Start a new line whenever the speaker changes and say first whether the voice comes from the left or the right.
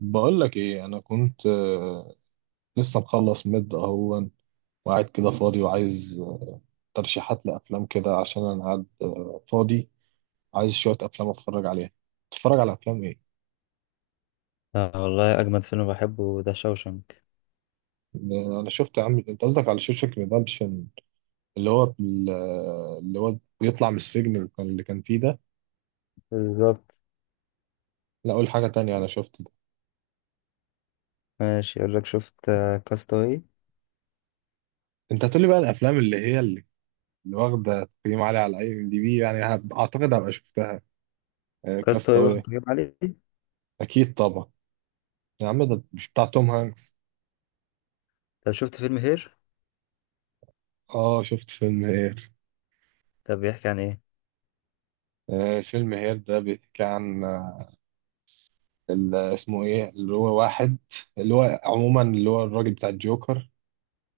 right: بقول لك ايه، انا كنت لسه مخلص مد اهون وقاعد كده فاضي وعايز ترشيحات لافلام كده، عشان انا قاعد فاضي. عايز شويه افلام اتفرج عليها. تتفرج على افلام ايه؟
left: آه والله أجمد فيلم بحبه ده شوشنك.
right: ده انا شفت يا عم. انت قصدك على شوشك ريدمبشن، اللي هو اللي هو بيطلع من السجن اللي كان فيه ده.
left: بالظبط.
right: لا اقول حاجه تانية، انا شفت ده.
left: ماشي، يقول لك شفت كاستاوي.
right: انت هتقولي بقى الافلام اللي هي اللي واخده تقييم عالي على اي ام دي بي يعني، اعتقد هبقى شفتها.
left: كاستاوي واخد
right: كاستاوي
left: تقييم عالي.
right: اكيد طبعا. يا عم ده مش بتاع توم هانكس؟
left: طب شفت فيلم هير؟
right: اه شفت فيلم هير.
left: طب بيحكي عن إيه؟
right: آه فيلم هير ده بيحكي عن اسمه ايه، اللي هو واحد اللي هو عموما اللي هو الراجل بتاع الجوكر.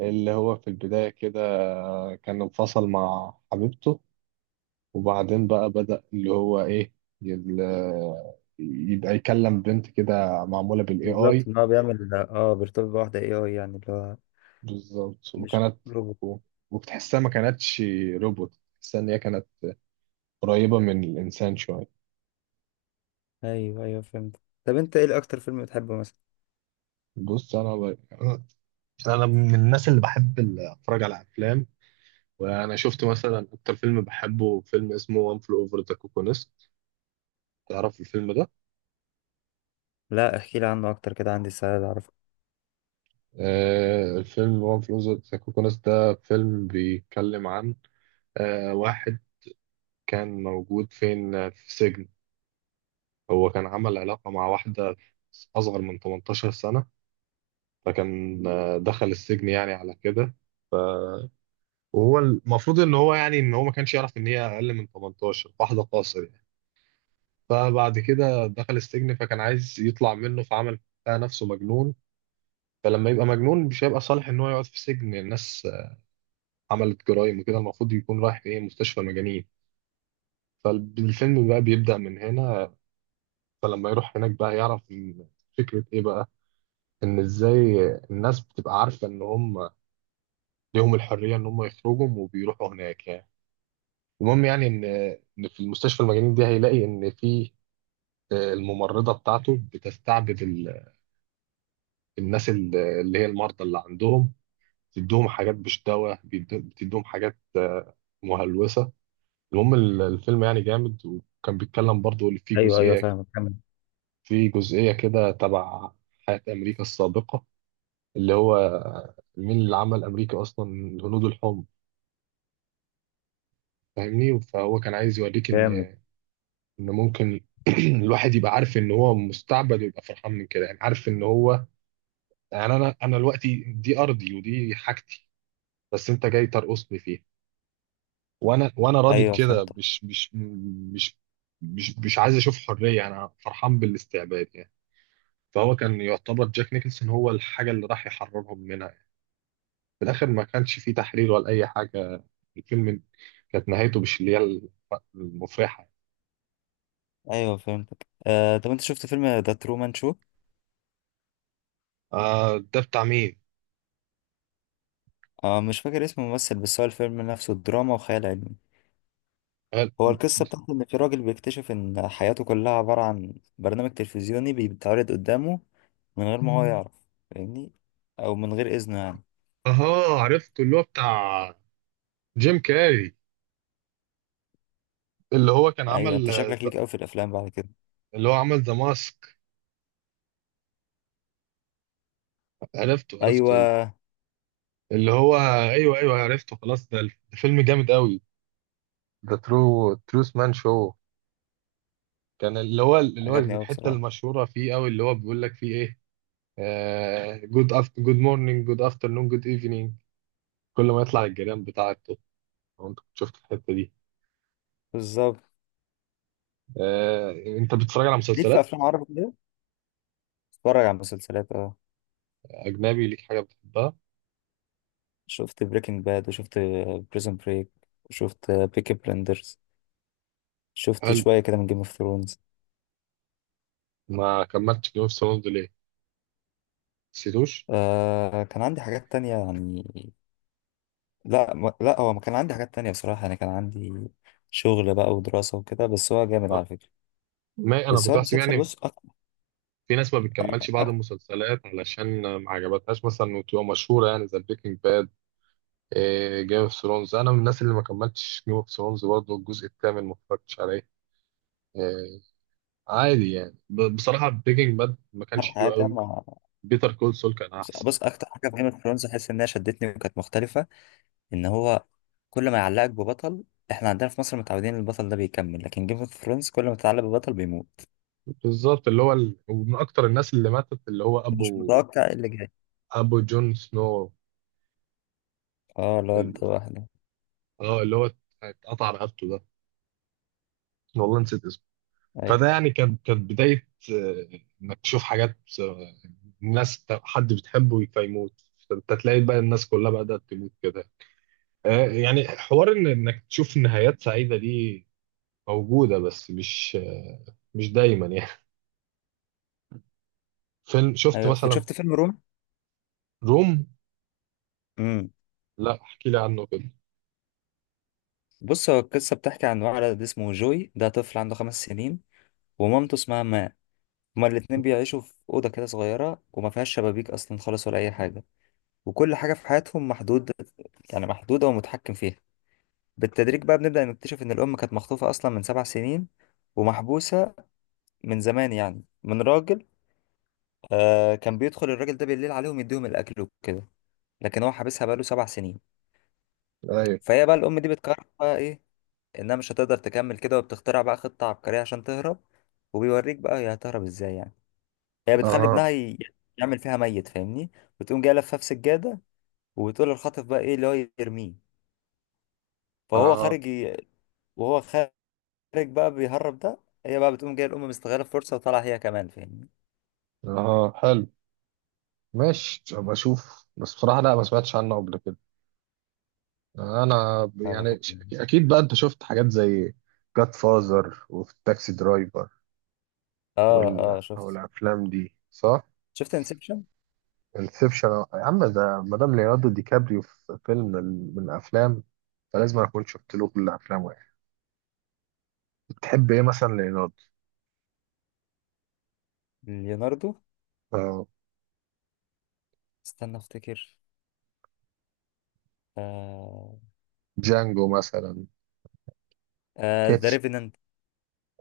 right: اللي هو في البداية كده كان انفصل مع حبيبته. وبعدين بقى بدأ اللي هو ايه، يبقى يكلم بنت كده معمولة بالاي
left: بالظبط،
right: اي.
left: إن هو بيعمل بيرتبط بواحدة اي اي، يعني اللي هو
right: بالظبط،
left: مش
right: وكانت
left: روبوت.
right: و- وبتحسها ما كانتش روبوت، تحسها ان هي كانت قريبة من الانسان شوية.
left: أيوه أيوه، فهمت. طب أنت إيه أكتر فيلم بتحبه مثلا؟
right: بص انا بقى انا من الناس اللي بحب اتفرج على افلام، وانا شفت مثلا اكتر فيلم بحبه فيلم اسمه وان فلو اوفر ذا كوكونست. تعرف الفيلم ده؟
left: لا احكي لي عنه أكتر كده، عندي استعداد أعرفه.
right: آه، الفيلم وان فلو اوفر ذا كوكونست ده فيلم بيتكلم عن واحد كان موجود فين، في سجن. هو كان عمل علاقة مع واحدة اصغر من 18 سنة، فكان دخل السجن يعني على كده. وهو المفروض ان هو يعني ان هو ما كانش يعرف ان هي اقل من 18، واحدة قاصر. فبعد كده دخل السجن، فكان عايز يطلع منه، فعمل بتاع نفسه مجنون. فلما يبقى مجنون مش هيبقى صالح ان هو يقعد في السجن، الناس عملت جرائم وكده المفروض يكون رايح ايه، مستشفى مجانين. فالفيلم بقى بيبدأ من هنا. فلما يروح هناك بقى يعرف إن فكرة ايه بقى، ان ازاي الناس بتبقى عارفة ان هم ليهم الحرية ان هم يخرجوا وبيروحوا هناك يعني. المهم يعني ان إن في المستشفى المجانين دي هيلاقي ان في الممرضة بتاعته بتستعبد الناس، اللي هي المرضى اللي عندهم، بتدوهم حاجات مش دواء، بتدوهم حاجات مهلوسة. المهم الفيلم يعني جامد، وكان بيتكلم برضو اللي فيه
left: أيوه أيوه،
right: جزئية.
left: فاهمك، كمل.
right: في جزئية كده تبع حياة أمريكا السابقة، اللي هو مين اللي عمل أمريكا أصلا، الهنود الحمر. فاهمني؟ فهو كان عايز يوريك إن
left: جامد.
right: إن ممكن الواحد يبقى عارف إن هو مستعبد ويبقى فرحان من كده يعني، عارف إن هو يعني أنا دلوقتي دي أرضي ودي حاجتي، بس أنت جاي ترقصني فيها وانا راضي
left: أيوه
right: بكده،
left: فهمتك.
right: مش مش عايز اشوف حريه يعني، انا فرحان بالاستعباد يعني. فهو كان يعتبر جاك نيكلسون هو الحاجه اللي راح يحررهم منها يعني. في الاخر ما كانش فيه تحرير ولا اي حاجه، الفيلم كانت نهايته مش اللي هي المفرحه.
left: أيوه فهمتك. آه طب أنت شفت فيلم ذا ترومان شو؟
right: آه ده بتاع مين؟
left: آه مش فاكر اسم الممثل، بس هو الفيلم نفسه دراما وخيال علمي.
right: قال-
left: هو القصة بتاعت إن في راجل بيكتشف إن حياته كلها عبارة عن برنامج تلفزيوني بيتعرض قدامه من غير ما هو يعرف، فاهمني، أو من غير إذنه يعني.
right: اها عرفت، اللي هو بتاع جيم كاري، اللي هو كان
left: أيوة
right: عمل،
left: أنت شكلك ليك أوي في الأفلام بعد كده.
right: اللي هو عمل ذا ماسك. عرفته، عرفته.
left: أيوة
right: اللي هو ايوه ايوه عرفته خلاص، ده فيلم جامد قوي. ذا ترو تروس مان شو، كان اللي هو
left: عجبني أوي
right: الحته
left: بصراحة.
right: المشهوره فيه قوي، اللي هو بيقول لك فيه ايه، جود أفت جود مورنينج جود افترنون جود ايفنينج، كل ما يطلع الجيران بتاعته. لو انت كنت شفت الحته دي.
left: بالظبط.
right: آه، انت بتتفرج على
left: ليك في
right: مسلسلات
left: أفلام عربي كده؟ اتفرج على مسلسلات أه.
right: اجنبي؟ ليك حاجه بتحبها؟
left: شفت بريكنج باد، وشفت بريزون بريك، وشفت بيكي بلندرز، شفت
right: هل
left: شوية كده من جيم اوف ثرونز.
right: ما كملتش جيم اوف ثرونز ليه؟ نسيتوش؟
left: آه كان عندي حاجات تانية يعني. لا لا هو ما كان عندي حاجات تانية بصراحة، أنا كان عندي شغل بقى ودراسة وكده، بس هو جامد
right: آه.
left: على فكرة.
right: ما انا
left: بس
right: كنت
left: هو
right: احسب
left: المسلسل
right: يعني
left: بص أكتر.
right: في ناس ما بتكملش بعض
left: أكتر
right: المسلسلات علشان ما عجبتهاش مثلا وتبقى مشهوره يعني زي بريكنج باد. جيم اوف ثرونز، انا من الناس اللي ما كملتش جيم اوف ثرونز برضه، الجزء الثامن ما اتفرجتش عليه آه، عادي يعني. بصراحه بريكنج باد ما كانش حلو
left: حاجة
right: قوي،
left: ما
right: بيتر كول سول كان احسن.
left: بص أكتر حاجة في جيم اوف ثرونز أحس إنها شدتني وكانت مختلفة، إن هو كل ما يعلقك ببطل، إحنا عندنا في مصر متعودين إن البطل ده بيكمل، لكن جيم اوف ثرونز كل ما تتعلق ببطل بيموت.
right: بالظبط اللي هو ومن اكتر الناس اللي ماتت اللي هو
left: مش
right: ابو،
left: متوقع إيه اللي جاي.
right: جون سنو،
left: أه الواد ده
right: ال...
left: واحدة.
right: اه اللي هو اتقطع رقبته ده، والله نسيت اسمه. فده
left: أيوه
right: يعني كانت بدايه انك تشوف حاجات الناس حد بتحبه فيموت، فانت تلاقي بقى الناس كلها بدأت تموت كده. يعني حوار إن انك تشوف نهايات سعيدة دي موجودة، بس مش مش دايما يعني. فيلم شفت
left: أيوه.
right: مثلا
left: شفت فيلم روم؟
right: روم.
left: امم.
right: لا احكي لي عنه كده.
left: بص هو القصة بتحكي عن ولد اسمه جوي، ده طفل عنده 5 سنين، ومامته اسمها ماري. هما الاتنين بيعيشوا في أوضة كده صغيرة، وما فيهاش شبابيك أصلا خالص ولا أي حاجة، وكل حاجة في حياتهم محدود، يعني محدودة ومتحكم فيها. بالتدريج بقى بنبدأ نكتشف إن الأم كانت مخطوفة أصلا من 7 سنين ومحبوسة من زمان، يعني من راجل. آه كان بيدخل الراجل ده بالليل عليهم يديهم الأكل وكده، لكن هو حابسها بقاله 7 سنين.
right: ايوه،
left: فهي بقى الأم دي بتقرر بقى إيه، إنها مش هتقدر تكمل كده، وبتخترع بقى خطة عبقرية عشان تهرب. وبيوريك بقى هي هتهرب إزاي يعني. هي بتخلي
right: اها
left: ابنها يعمل فيها ميت فاهمني، وتقوم جايه لفاه في سجاده، وتقول للخاطف بقى ايه اللي هو يرميه. فهو
right: اها
left: وهو خارج بقى بيهرب ده، هي بقى بتقوم جايه الام مستغله الفرصه وطالعه هي كمان، فاهمني.
right: اها حلو. ماشي ابقى اشوف، بس بصراحه لا ما سمعتش عنه قبل كده.
left: لا، بفكر.
right: يعني اكيد بقى انت شفت حاجات زي جاد فازر وفي تاكسي درايفر
left: اه اه
right: او
left: شفت.
right: الافلام دي صح.
left: شفت انسبشن.
right: انسبشن يا عم ده مدام ليوناردو دي كابريو في فيلم من افلام، فلازم اكون شفت له كل افلامه يعني. بتحب ايه مثلا ليوناردو؟
left: ليوناردو؟
right: آه،
left: استنى افتكر. آه.
right: جانجو مثلا.
left: آه ذا
right: كاتش.
left: ريفينانت.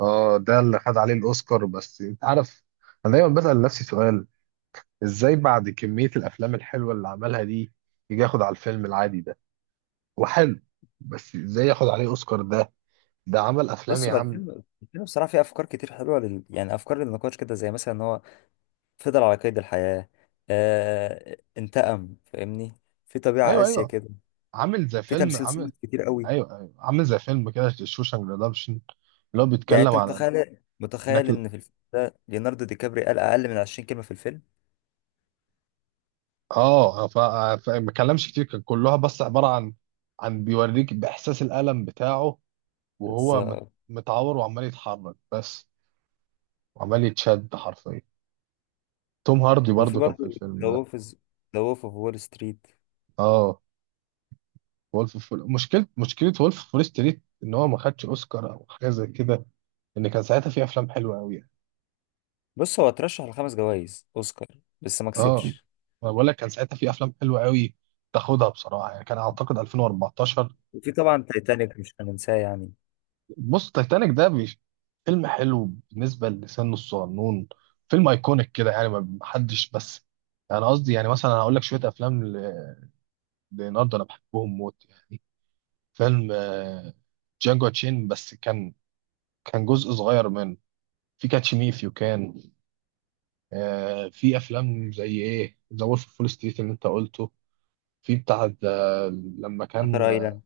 right: اه ده اللي خد عليه الاوسكار، بس انت عارف انا دايما بسأل نفسي سؤال، ازاي بعد كمية الافلام الحلوة اللي عملها دي يجي ياخد على الفيلم العادي ده؟ وحلو، بس ازاي ياخد عليه اوسكار ده؟ ده عمل افلام
left: بص
right: يا
left: هو
right: عم.
left: الفيلم بصراحه فيه افكار كتير حلوه لل... يعني افكار للنقاش كده، زي مثلا ان هو فضل على قيد الحياه، آه انتقم، فاهمني. في طبيعه
right: ايوه
left: قاسيه
right: ايوه
left: كده.
right: عامل زي
left: في
right: فيلم،
left: تمثيل
right: عامل،
left: صامت كتير قوي.
right: ايوه ايوه عامل زي فيلم كده شوشانك ريدمشن، اللي هو
left: يعني
right: بيتكلم
left: انت
right: على
left: متخيل
right: انك
left: متخيل
right: اه،
left: ان في الفيلم ده ليوناردو دي كابري قال اقل من 20 كلمه في الفيلم
right: ما اتكلمش كتير، كان كلها بس عباره عن، عن بيوريك باحساس الالم بتاعه،
left: بس.
right: وهو متعور وعمال يتحرك بس، وعمال يتشد حرفيا. توم هاردي
left: وفي
right: برضو كان
left: برضه
right: في الفيلم ده.
left: ذا وولف اوف وول ستريت.
right: اه مشكله وولف فول ستريت ان هو ما خدش اوسكار او حاجه زي كده، ان كان ساعتها في افلام حلوه قوي يعني.
left: بص هو اترشح لخمس جوائز اوسكار بس ما
right: اه
left: كسبش.
right: انا بقول لك كان ساعتها في افلام حلوه قوي تاخدها بصراحه، يعني كان اعتقد 2014.
left: وفي طبعا تايتانيك مش هننساه يعني.
right: بص تايتانيك ده فيلم حلو بالنسبة لسنه الصغنون، فيلم ايكونيك كده يعني ما حدش. بس انا قصدي يعني مثلا هقول لك شوية افلام ليوناردو انا بحبهم موت يعني. فيلم جانجو تشين بس كان كان جزء صغير منه. في كاتش مي إف يو كان في افلام زي ايه، ذا وولف فول ستريت اللي انت قلته. في بتاع ده لما
left: شاتر
right: كان،
left: ايلاند.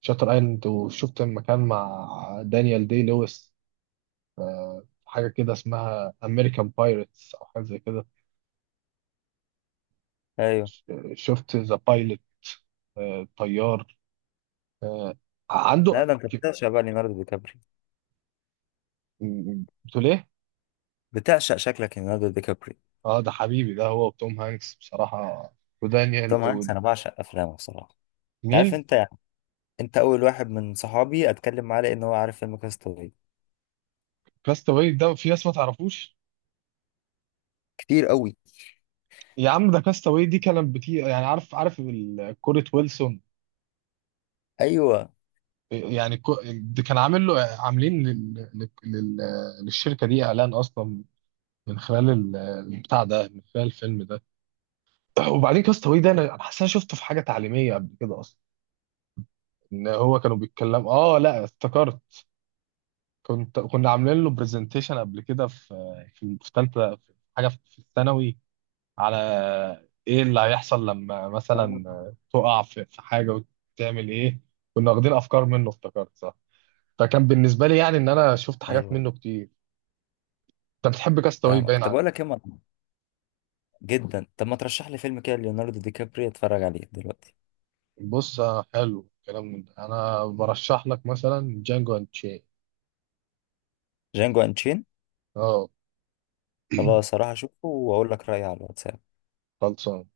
right: شاتر ايلاند. وشفت لما كان مع دانيال دي لويس حاجة كده اسمها أمريكان بايرتس أو حاجة زي كده.
left: ايوه.
right: شفت ذا بايلوت؟ طيار آه،
left: لا
right: عنده.
left: ده انت
right: ك-
left: بتعشق بقى ليوناردو دي كابري.
right: بتقول إيه؟
left: بتعشق شكلك ليوناردو دي كابري.
right: أه ده حبيبي ده، هو وتوم هانكس بصراحة، ودانيال.
left: توم هانكس انا بعشق افلامه بصراحه. انت عارف
right: ومين؟
left: انت يعني، انت اول واحد من صحابي اتكلم معاه لان هو عارف فيلم كاستاوي.
right: كاستاوي ده في ناس ما تعرفوش.
left: كتير قوي.
right: يا عم ده كاستاوي دي كانت بتي يعني، عارف، عارف كرة ويلسون.
left: ايوه
right: يعني ده كان عامل له، عاملين للشركة دي إعلان أصلا، من خلال البتاع ده، من خلال الفيلم ده. وبعدين كاست اواي ده انا حاسس إن انا شفته في حاجه تعليميه قبل كده اصلا، ان هو كانوا بيتكلموا اه لا افتكرت. كنا عاملين له برزنتيشن قبل كده في في ثالثه، في حاجه، في الثانوي، على ايه اللي هيحصل لما مثلا تقع في حاجه وتعمل ايه. كنا واخدين افكار منه افتكرت صح. فكان بالنسبه لي يعني ان انا شفت حاجات
left: ايوه
right: منه كتير. انت بتحب كاستاوي
left: فاهمك.
right: باين
left: طب اقول
right: عليك.
left: لك ايه جدا، طب ما ترشح لي فيلم كده ليوناردو دي كابري اتفرج عليه دلوقتي.
right: بص حلو الكلام من ده، انا برشح لك مثلا جانجو اند تشين.
left: جانجو انشين.
right: اه
left: خلاص هروح اشوفه واقول لك رايي على الواتساب.
right: خلصان.